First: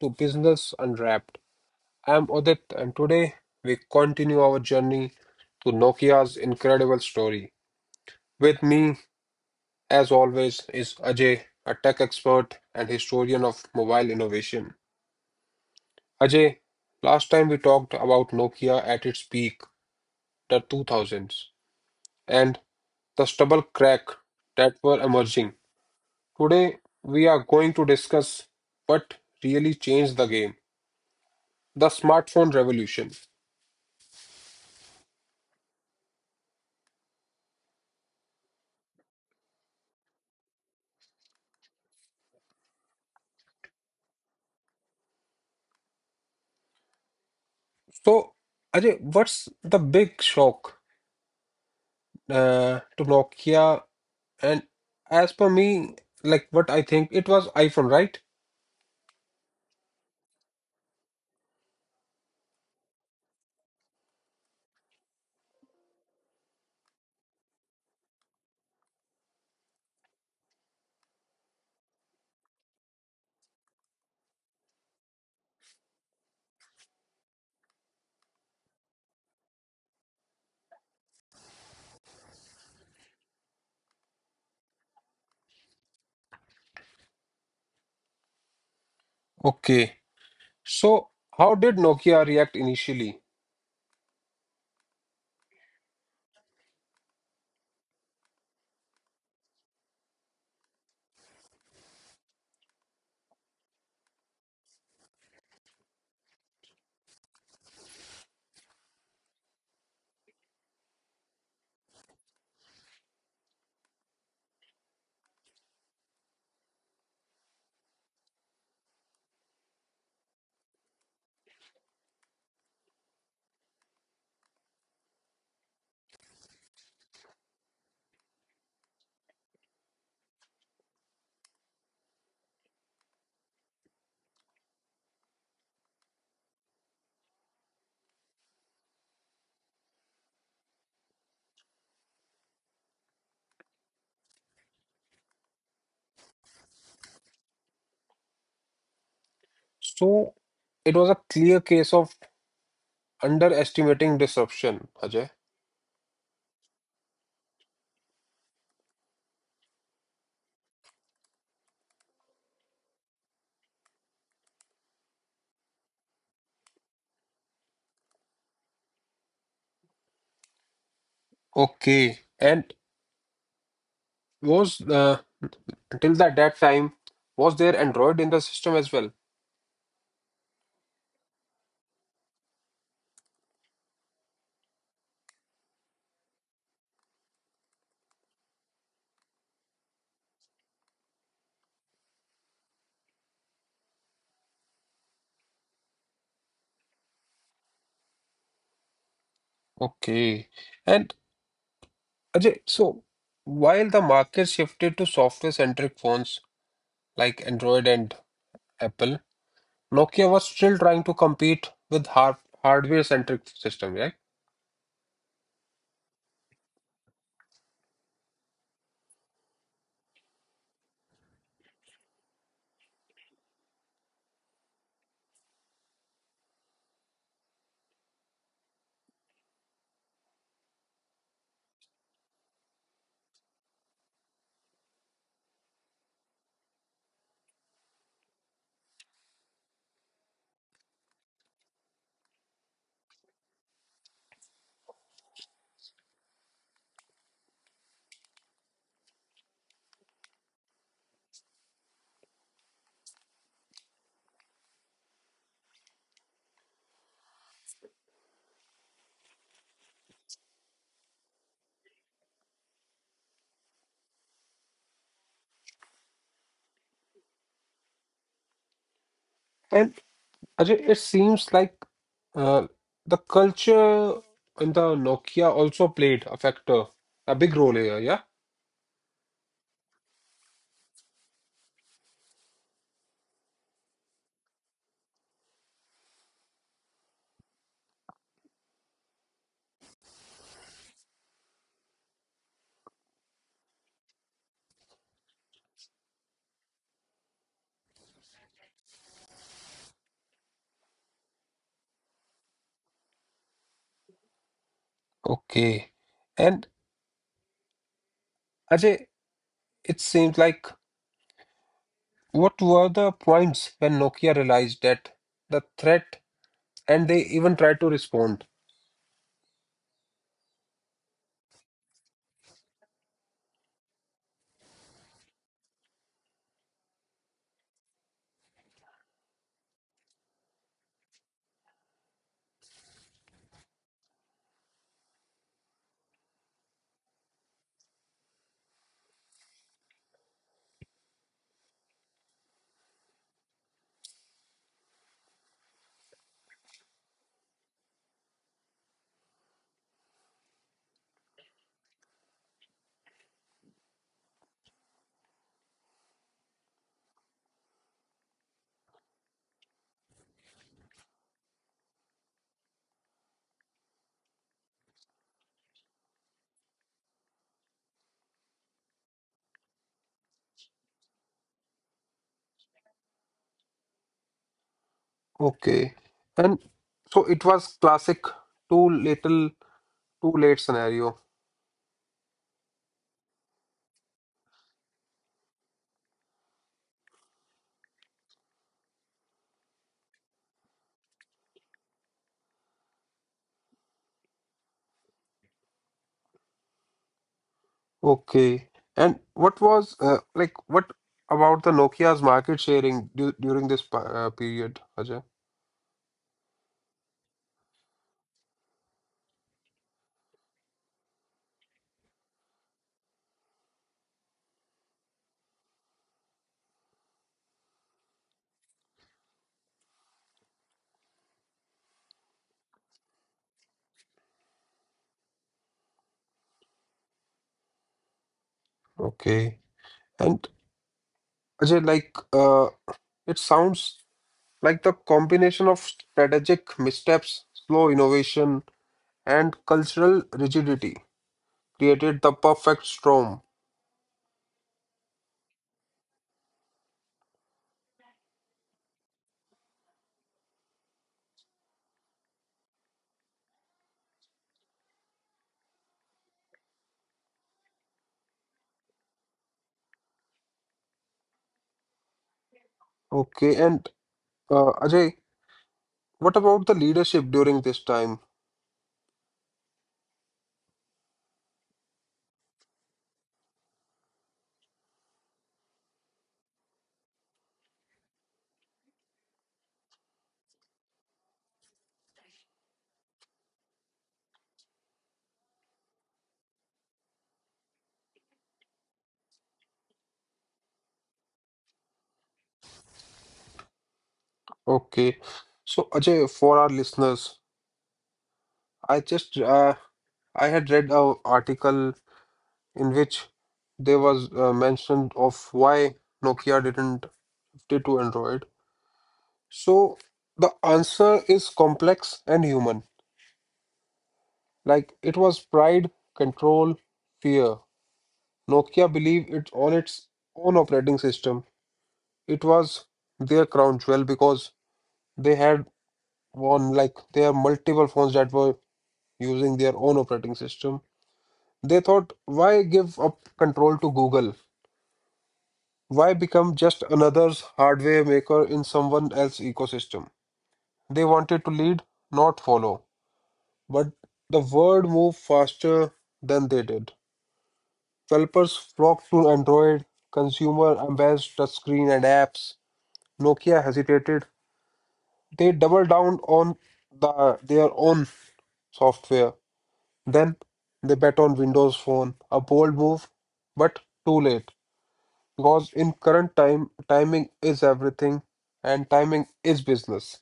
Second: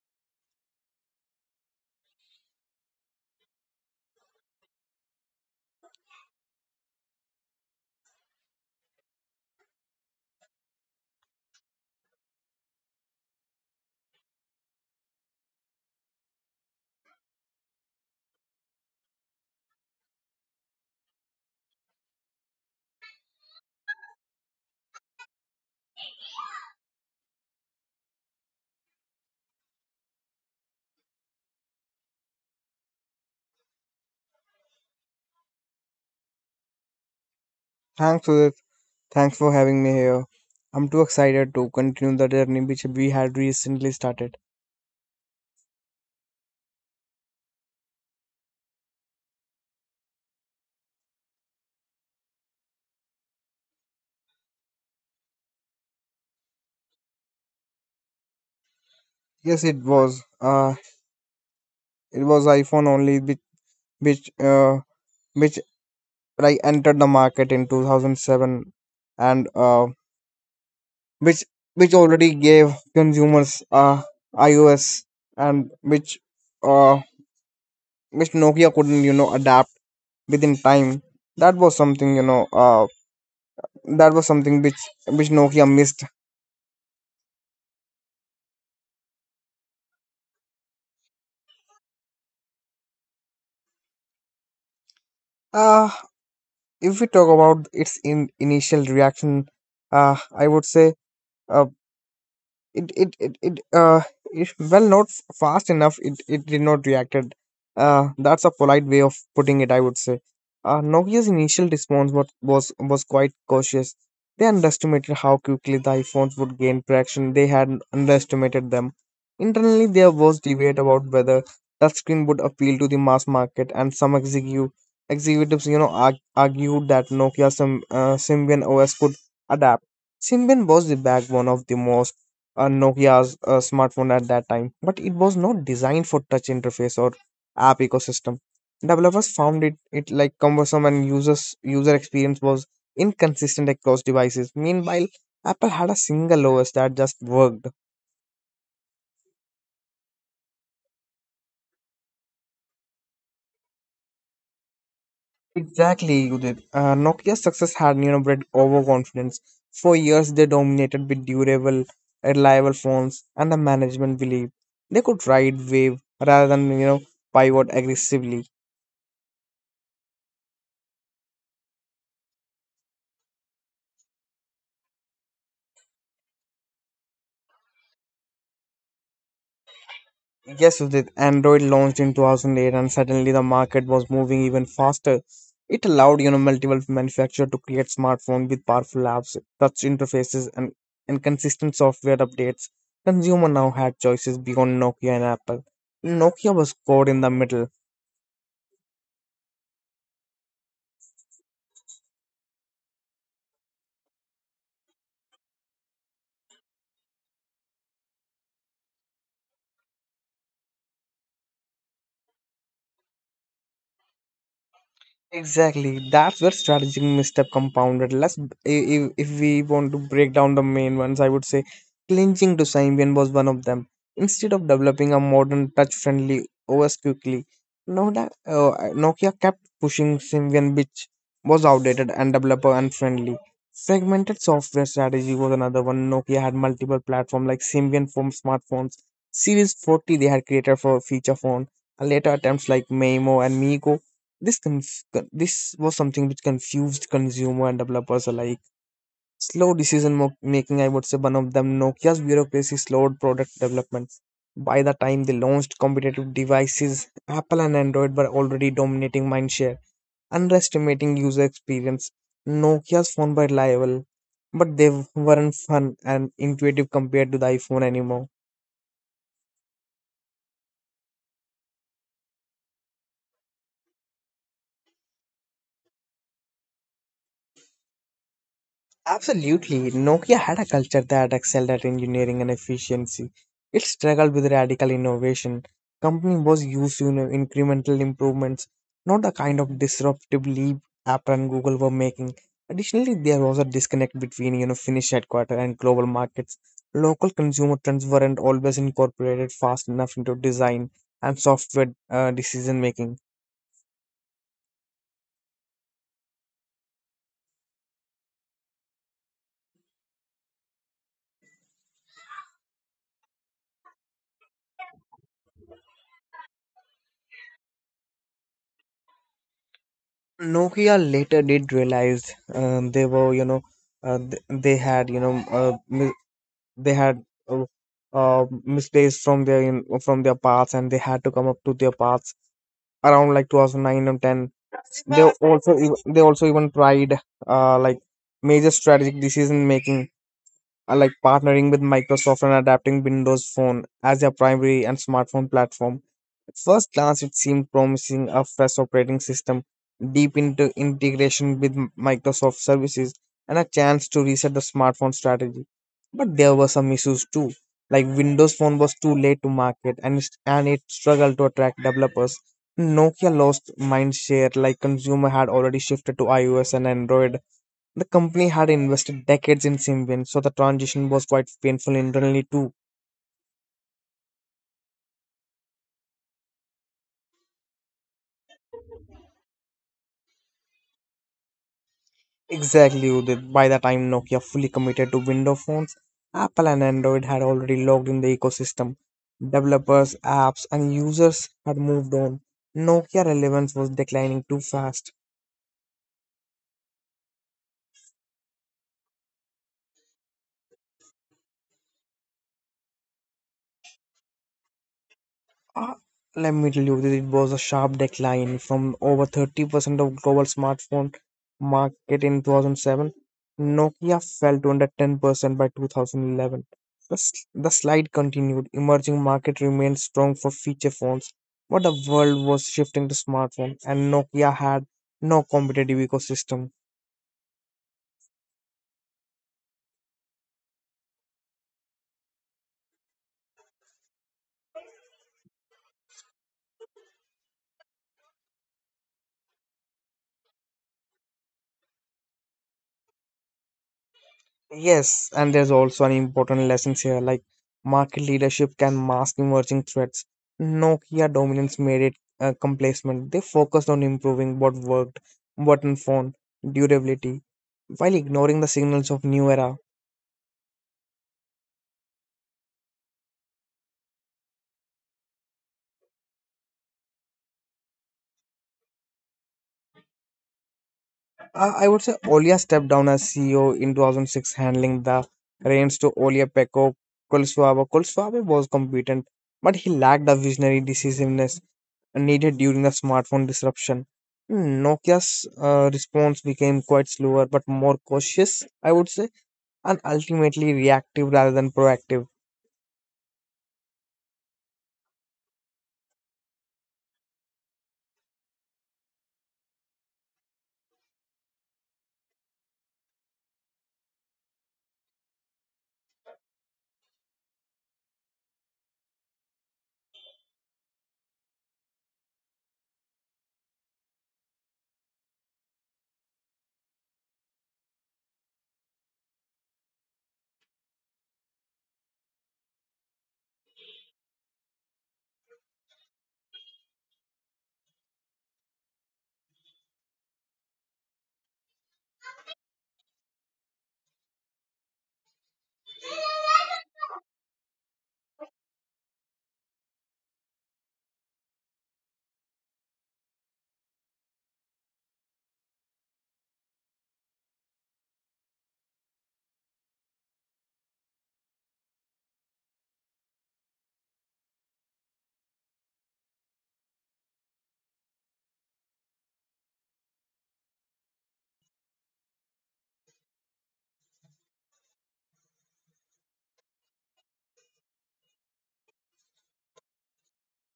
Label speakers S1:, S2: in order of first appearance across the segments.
S1: to Business Unwrapped. I'm Odit, and today we continue our journey to Nokia's incredible story. With me, as always, is Ajay, a tech expert and historian of mobile innovation. Ajay, last time we talked about Nokia at its peak, the 2000s, and the stubble crack that were emerging. Today, we are going to discuss what really changed the game, the smartphone revolution.
S2: Thanks, Sudhir. Thanks for having me here. I'm too excited to continue the journey which we had recently started.
S1: So, Ajay, what's the big shock to Nokia? And as per me, like what I think, it was iPhone, right?
S2: Yes, it was. It was iPhone only, which uh, which like entered the market in 2007, and which which already gave consumers iOS, and uh, which Nokia couldn't adapt within time. That was something. That was something which Nokia missed.
S1: Okay. So, how did Nokia react initially?
S2: Uh, if we talk about its in initial reaction, I would say, uh, it if, well, not fast enough, it did not reacted. That's a polite way of putting it, I would say. Nokia's initial response was quite cautious. They underestimated how quickly the iPhones would gain traction. They had underestimated them. Internally, there was debate about whether touchscreen would appeal to the mass market, and some executives, argued that nokia's Symbian OS could adapt. Symbian was the backbone of the most, Nokia's smartphone at that time, but it was not designed for touch interface or app ecosystem. Developers found it like cumbersome, and user experience was inconsistent across devices. Meanwhile, Apple had a single OS that just worked.
S1: So, it was a clear case of underestimating disruption, Ajay.
S2: Exactly, Udit. Nokia's success had bred overconfidence. For years, they dominated with durable, reliable phones, and the management believed they could ride wave rather than pivot aggressively.
S1: Okay. And was until that time, was there Android in the system as well?
S2: Yes, Udit, Android launched in 2008, and suddenly the market was moving even faster. It allowed, you know, multiple manufacturers to create smartphones with powerful apps, touch interfaces, and consistent software updates. Consumer now had choices beyond Nokia and Apple. Nokia was caught in the middle.
S1: Okay. And Ajay, so while the market shifted to software-centric phones like Android and Apple, Nokia was still trying to compete with hardware-centric system, right?
S2: Exactly. That's where strategic misstep compounded. Let's if we want to break down the main ones, I would say clinching to Symbian was one of them. Instead of developing a modern touch-friendly OS quickly, Nokia kept pushing Symbian, which was outdated and developer unfriendly. Segmented software strategy was another one. Nokia had multiple platforms like Symbian for smartphones. Series 40 they had created for feature phone, and later attempts like Maimo and Migo, this was something which confused consumer and developers alike. Slow decision making, I would say, one of them. Nokia's bureaucracy slowed product development. By the time they launched competitive devices, Apple and Android were already dominating mindshare, underestimating user experience. Nokia's phone were reliable, but they weren't fun and intuitive compared to the iPhone anymore.
S1: And Ajay, it seems like uh, the culture in the Nokia also played a factor, a big role here, yeah?
S2: Absolutely. Nokia had a culture that excelled at engineering and efficiency. It struggled with radical innovation. Company was used to, incremental improvements, not the kind of disruptive leap Apple and Google were making. Additionally, there was a disconnect between Finnish headquarters and global markets. Local consumer trends weren't always incorporated fast enough into design and software decision making.
S1: Okay. And Ajay, it seems like, what were the points when Nokia realized that the threat and they even tried to respond?
S2: Nokia later did realize they were, you know, th- they had, you know, mi- they had uh, misplaced from from their paths, and they had to come up to their paths around like 2009 and 10. They also even tried, like, major strategic decision making, like partnering with Microsoft and adapting Windows Phone as their primary and smartphone platform. At first glance, it seemed promising: a fresh operating system, deep into integration with Microsoft services, and a chance to reset the smartphone strategy. But there were some issues too, like Windows Phone was too late to market, and it struggled to attract developers. Nokia lost mindshare, like consumer had already shifted to iOS and Android. The company had invested decades in Symbian, so the transition was quite painful internally too.
S1: Okay. And so it was classic too little, too late scenario.
S2: Exactly, Udit. By the time Nokia fully committed to Windows phones, Apple and Android had already logged in the ecosystem. Developers, apps, and users had moved on. Nokia relevance was declining too fast.
S1: Okay. And what was like what about the Nokia's market sharing du during this pa- period, Ajay?
S2: Uh, Let me tell you, it was a sharp decline from over 30% of global smartphone market in 2007. Nokia fell to under 10% by 2011. The slide continued. Emerging market remained strong for feature phones, but the world was shifting to smartphone, and Nokia had no competitive ecosystem.
S1: Okay. And Ajay, like it sounds like the combination of strategic missteps, slow innovation, and cultural rigidity created the perfect storm.
S2: Yes, and there's also an important lesson here, like market leadership can mask emerging threats. Nokia dominance made it complacent. They focused on improving what worked: button phone, durability, while ignoring the signals of new era.
S1: Okay. And Ajay, what about the leadership during this time?
S2: I would say Olia stepped down as CEO in 2006, handling the reins to Olia Pekko Kulswabe. Kulswabe was competent, but he lacked the visionary decisiveness needed during the smartphone disruption. Nokia's response became quite slower but more cautious, I would say, and ultimately reactive rather than proactive.
S1: Okay. So Ajay, for our listeners, I just uh, I had read a article in which there was mentioned of why Nokia didn't did to Android. So the answer is complex and human. Like it was pride, control, fear. Nokia believed it on its own operating system. It was their crown jewel because they had one, like they have multiple phones that were using their own operating system. They thought, why give up control to Google? Why become just another hardware maker in someone else's ecosystem? They wanted to lead, not follow. But the world moved faster than they did. Developers flocked to Android, consumer embraced touchscreen and apps. Nokia hesitated. They doubled down on their own software. Then they bet on Windows Phone, a bold move, but too late. Because in current time, timing is everything and timing is business.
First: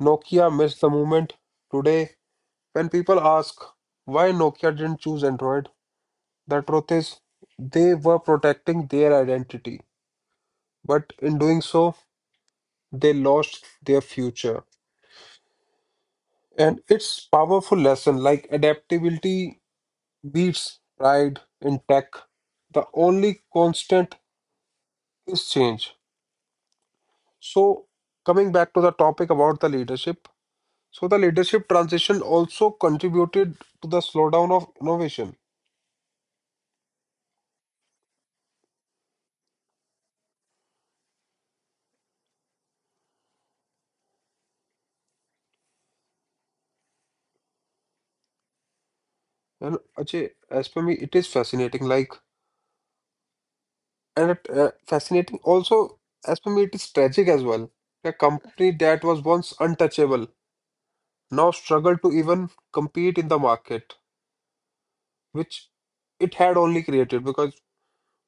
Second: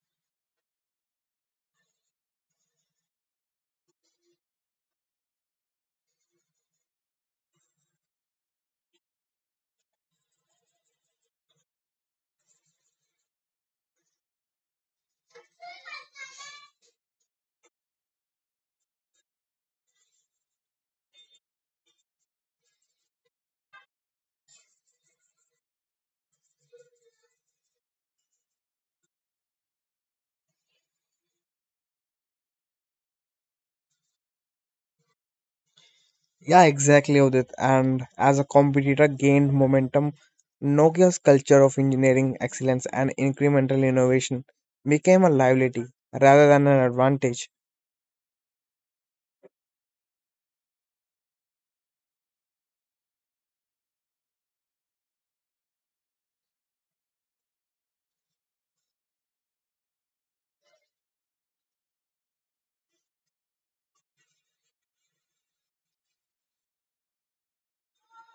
S1: Nokia missed the moment. Today, when people ask why Nokia didn't choose Android, the truth is they were protecting their identity. But in doing so, they lost their future. And it's powerful lesson, like adaptability beats pride in tech. The only constant is change. So, coming back to the topic about the leadership, so the leadership transition also contributed to the slowdown of innovation.
S2: Yeah, exactly, Udit. And as a competitor gained momentum, Nokia's culture of engineering excellence and incremental innovation became a liability rather than an advantage.
S1: And Ajay, as per me, it is fascinating. Like, and fascinating also, as per me, it is tragic as well. A company that was once untouchable now struggle to even compete in the market, which it had only created, because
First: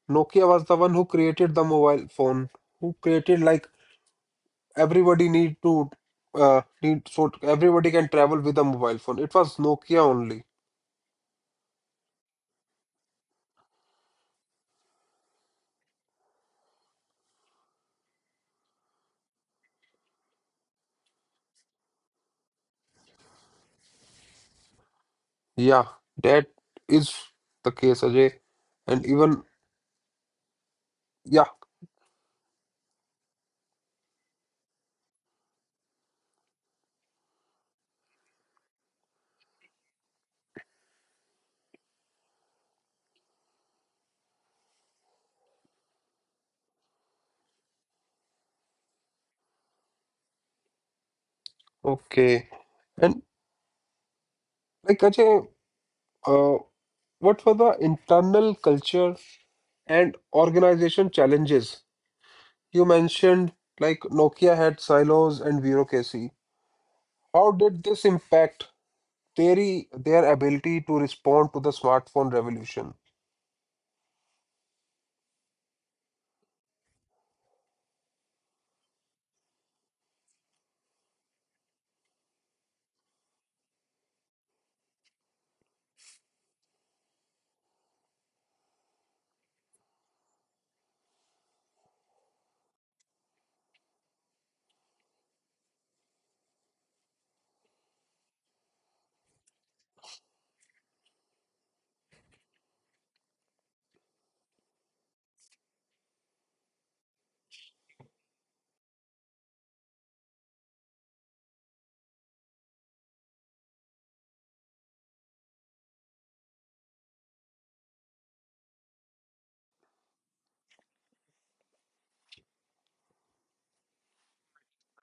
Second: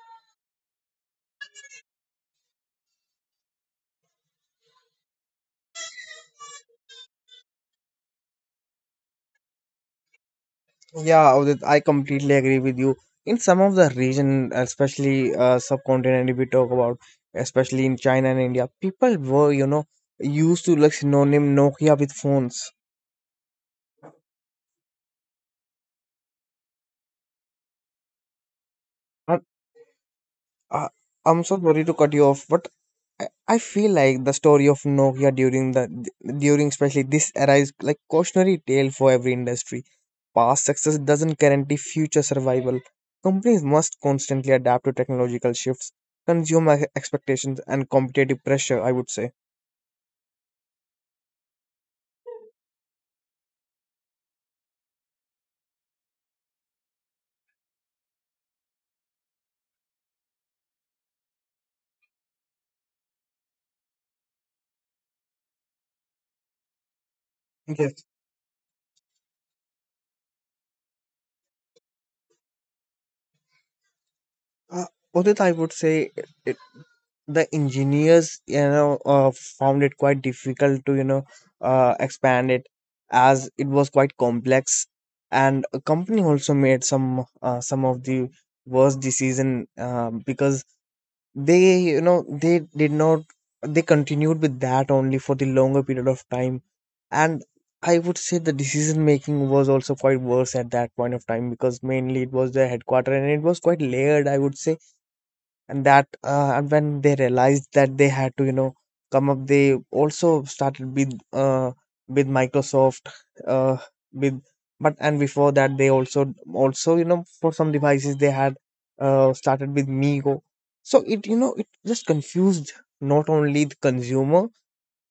S1: Nokia was the one who created the mobile phone, who created, like, everybody need to need so everybody can travel with a mobile phone. It was Nokia only.
S2: Yeah, Udit, I completely agree with you. In some of the region, especially subcontinent, if we talk about, especially in China and India, people were, you know, used to like synonym Nokia with phones.
S1: Yeah, that is the case, Ajay. And
S2: And
S1: even,
S2: Uh, I'm
S1: yeah,
S2: so sorry to cut you off, but I feel like the story of Nokia during the during especially this era is like cautionary tale for every industry. Past success doesn't guarantee future survival. Companies must constantly adapt to technological shifts, consumer expectations, and competitive pressure, I would say.
S1: okay. And like Ajay, uh, what were the internal culture and organization challenges? You mentioned like Nokia had silos and bureaucracy. How did
S2: Yes.
S1: this impact their ability to respond to the smartphone revolution?
S2: Uh, Udit, I would say the engineers, found it quite difficult to, expand it, as it was quite complex, and a company also made some, some of the worst decision, because they, they did not, they continued with that only for the longer period of time. And I would say the decision making was also quite worse at that point of time, because mainly it was the headquarter and it was quite layered, I would say. And when they realized that they had to, come up, they also started with, with Microsoft, uh, with but, and before that, they also also for some devices they had, started with Migo. So it, you know, it just confused not only the consumer,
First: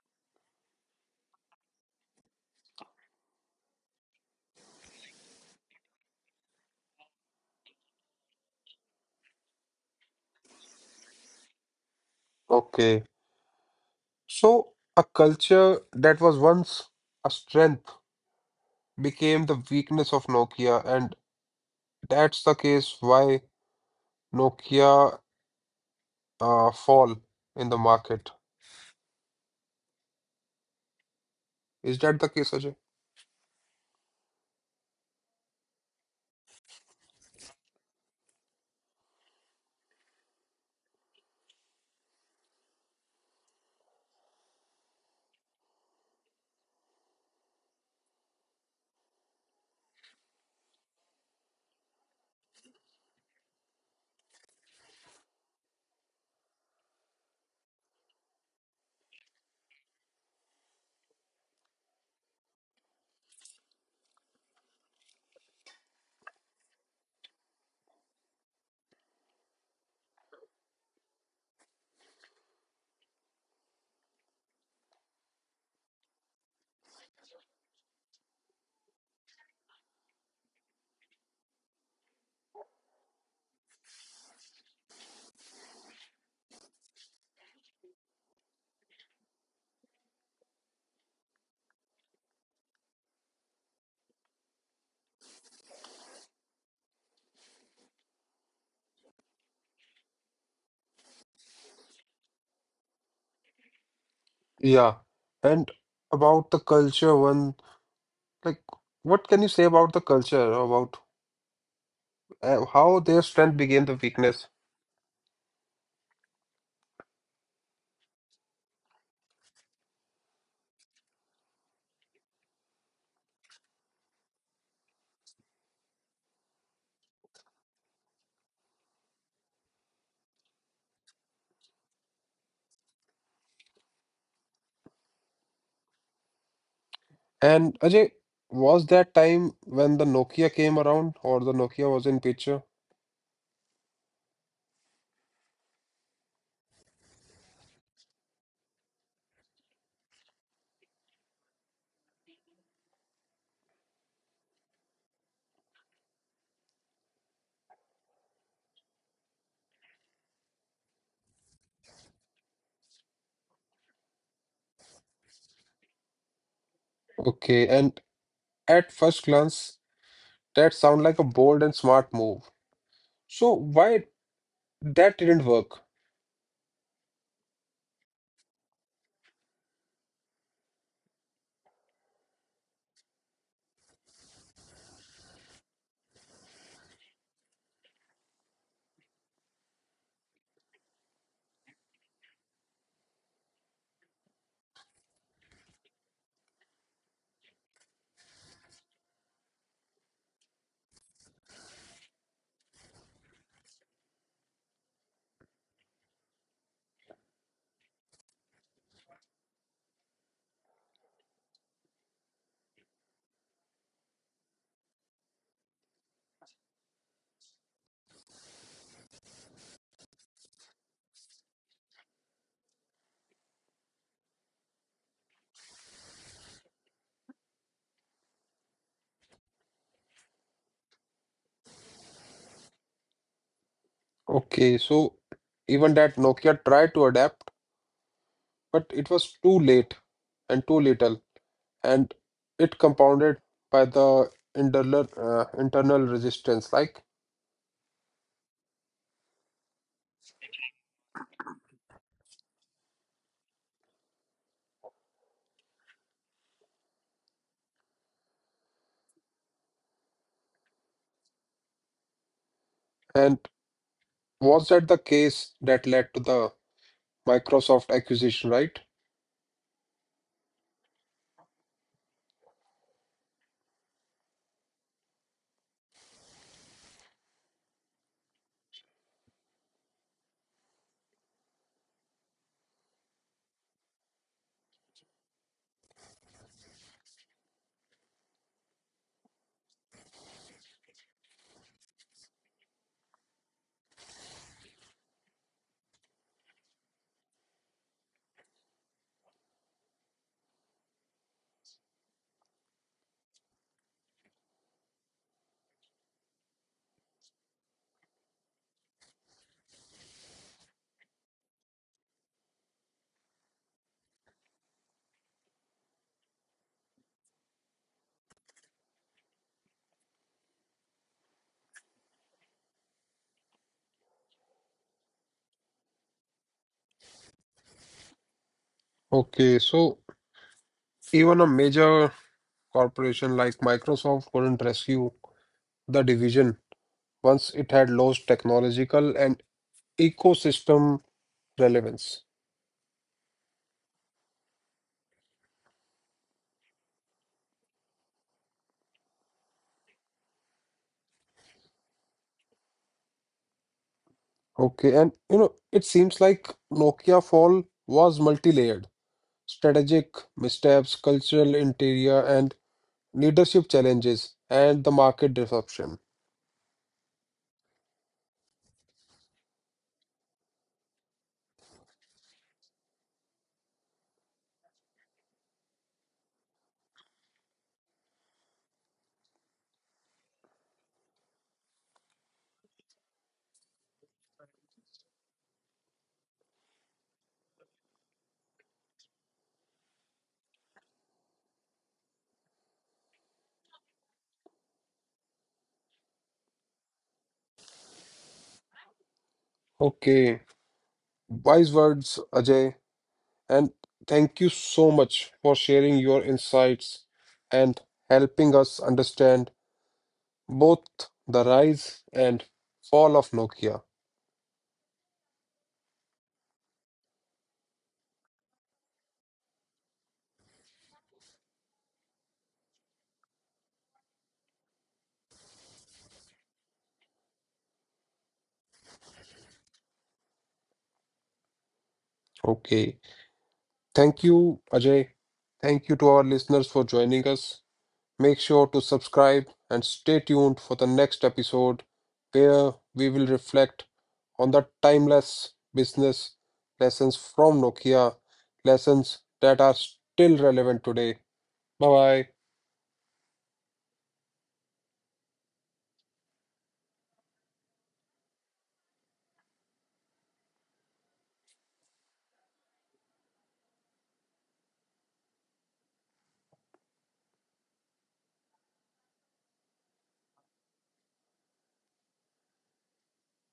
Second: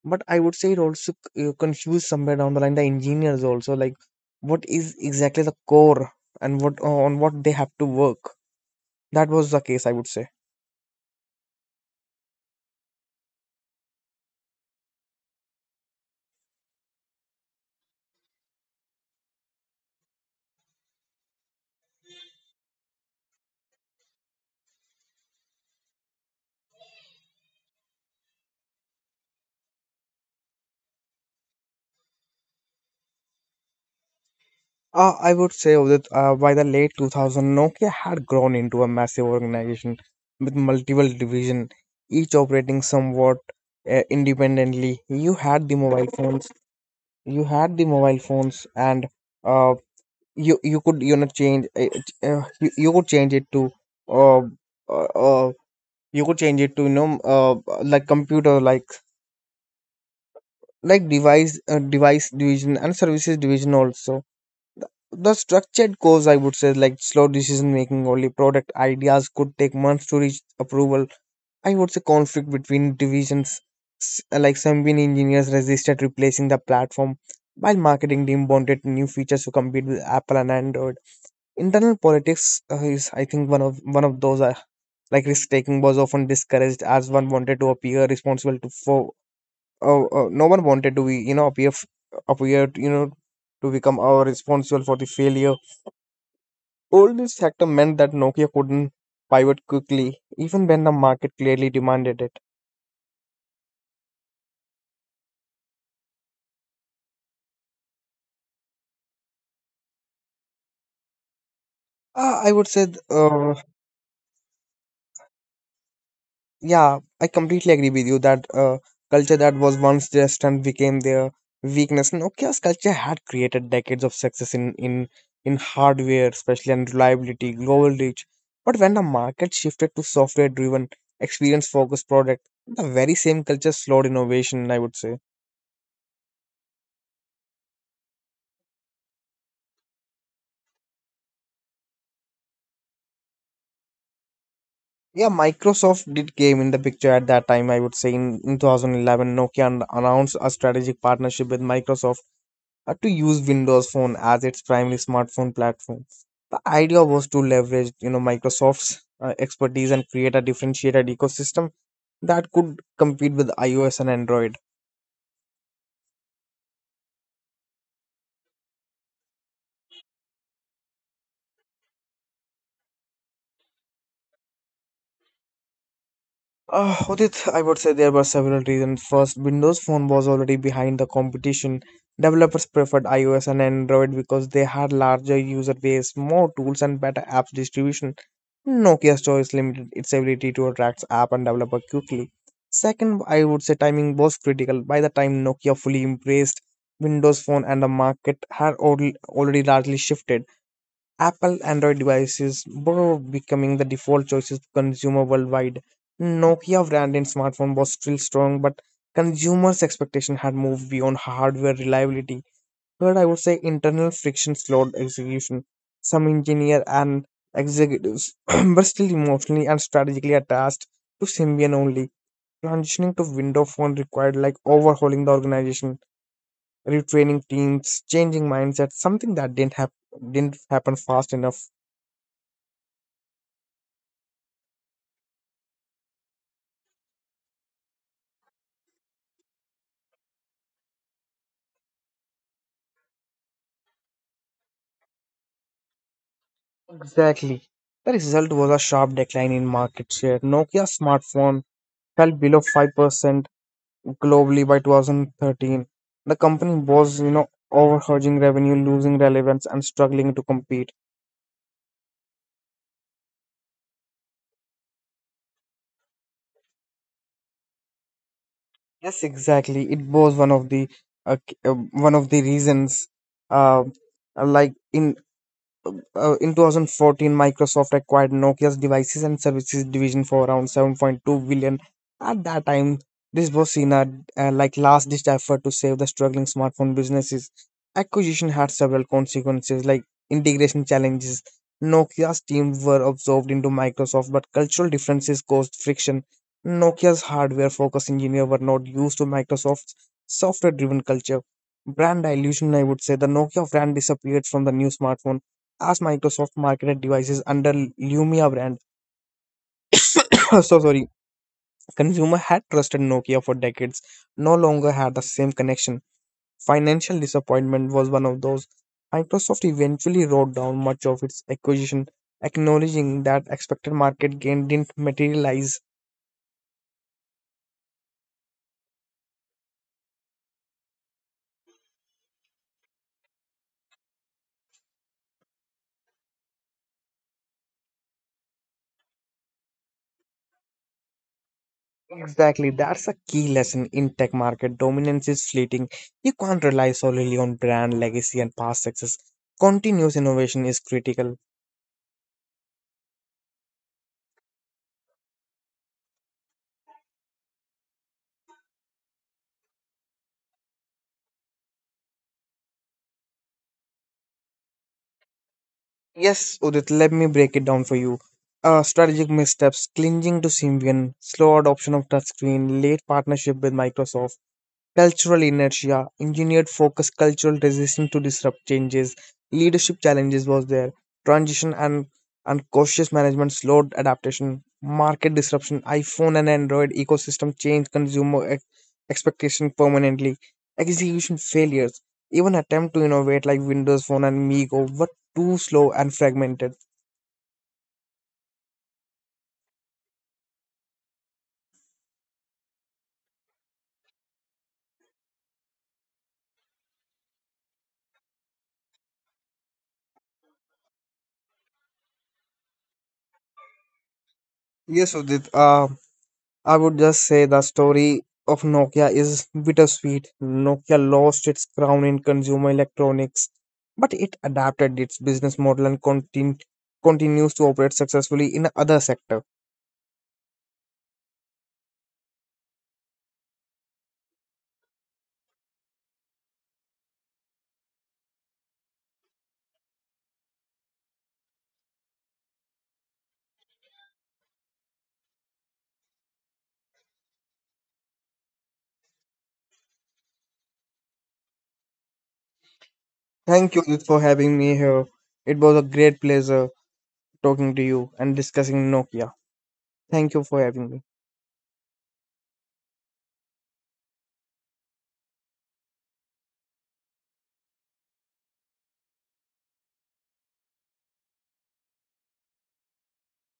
S2: but I would say it also confused somewhere down the line the engineers also, like what is exactly the core, and what they have to work. That was the case, I would say.
S1: Okay. So a culture that was once a strength became the weakness of Nokia, and that's the case why Nokia fall in the market. Is that the case, Ajay?
S2: I would say that by the late 2000, Nokia had grown into a massive organization with multiple divisions, each operating somewhat independently. You had the mobile phones, and, uh, you could, change, uh, you could change it to, uh, uh, you could change it to, like, computer like device, device division, and services division also. The structured goals, I would say, like slow decision making, only product ideas could take months to reach approval. I would say conflict between divisions, like some win engineers resisted replacing the platform, while marketing team wanted new features to compete with Apple and Android. Internal politics, is, I think, one of those, like risk taking was often discouraged, as one wanted to appear responsible to for, no one wanted to be, appear f- appear you know to become, responsible for the failure. All this sector meant that Nokia couldn't pivot quickly, even when the market clearly demanded it.
S1: Yeah. And about the culture one, like what can you say about the culture, about
S2: I would say, th-
S1: how their strength became the weakness?
S2: Yeah, I completely agree with you that culture that was once their strength became their weakness. Nokia's culture had created decades of success in hardware, especially, and reliability, global reach. But when the market shifted to software-driven, experience-focused product, the very same culture slowed innovation, I would say.
S1: And Ajay, was that time when the Nokia came around or the Nokia was in picture?
S2: Yeah, Microsoft did came in the picture at that time. I would say in 2011, Nokia announced a strategic partnership with Microsoft to use Windows Phone as its primary smartphone platform. The idea was to leverage, you know, Microsoft's expertise, and create a differentiated ecosystem that could compete with iOS and Android.
S1: Okay, and at first glance, that sound like a bold and smart move. So why that didn't work?
S2: Udit, I would say there were several reasons. First, Windows Phone was already behind the competition. Developers preferred iOS and Android because they had larger user base, more tools, and better apps distribution. Nokia's choice limited its ability to attract app and developer quickly. Second, I would say timing was critical. By the time Nokia fully embraced Windows Phone, and the market had already largely shifted. Apple Android devices were becoming the default choices for consumer worldwide. Nokia brand in smartphone was still strong, but consumers' expectation had moved beyond hardware reliability. Third, I would say internal friction slowed execution. Some engineer and executives were still emotionally and strategically attached to Symbian only. Transitioning to Windows Phone required like overhauling the organization, retraining teams, changing mindsets, something that didn't happen fast enough.
S1: Okay, so even that Nokia tried to adapt, but it was too late and too little, and it compounded by the internal internal resistance. Like,
S2: Exactly. The result was a sharp decline in market share. Nokia smartphone fell below 5% globally by 2013. The company was, you know, overhedging revenue, losing relevance, and struggling to compete.
S1: and was that the case that led to the Microsoft acquisition, right?
S2: Yes, exactly. It was one of the reasons. Uh, like in in 2014, Microsoft acquired Nokia's devices and services division for around 7.2 billion. At that time, this was seen as, like, last-ditch effort to save the struggling smartphone businesses. Acquisition had several consequences, like integration challenges. Nokia's team were absorbed into Microsoft, but cultural differences caused friction. Nokia's hardware-focused engineers were not used to Microsoft's software-driven culture. Brand dilution, I would say, the Nokia brand disappeared from the new smartphone, as Microsoft marketed devices under Lumia brand. So sorry, consumer had trusted Nokia for decades, no longer had the same connection. Financial disappointment was one of those. Microsoft eventually wrote down much of its acquisition, acknowledging that expected market gain didn't materialize.
S1: Okay, so even a major corporation like Microsoft couldn't rescue the division once it had lost technological and ecosystem relevance.
S2: Exactly, that's a key lesson in tech market. Dominance is fleeting. You can't rely solely on brand legacy and past success. Continuous innovation is critical.
S1: Okay, and you know, it seems like Nokia fall was multi-layered, strategic missteps, cultural interior, and leadership challenges, and the market disruption.
S2: Yes, Udit, let me break it down for you. Strategic missteps: clinging to Symbian, slow adoption of touchscreen, late partnership with Microsoft. Cultural inertia, engineered focus, cultural resistance to disrupt changes. Leadership challenges was there, transition and unconscious management slowed adaptation. Market disruption, iPhone and Android ecosystem change consumer expectation permanently. Execution failures, even attempt to innovate like Windows Phone and Meego were too slow and fragmented.
S1: Okay, wise words, Ajay, and thank you so much for sharing your insights and helping us understand both the rise and fall of Nokia.
S2: Yes, Udit. I would just say the story of Nokia is bittersweet. Nokia lost its crown in consumer electronics, but it adapted its business model, and continues to operate successfully in other sector.
S1: Okay, thank you, Ajay. Thank you to our listeners for joining us. Make sure to subscribe and stay tuned for the next episode where we will reflect on the timeless business lessons from Nokia, lessons that are still relevant today. Bye bye.
S2: Thank you for having me here. It was a great pleasure talking to you and discussing Nokia. Thank you for having me.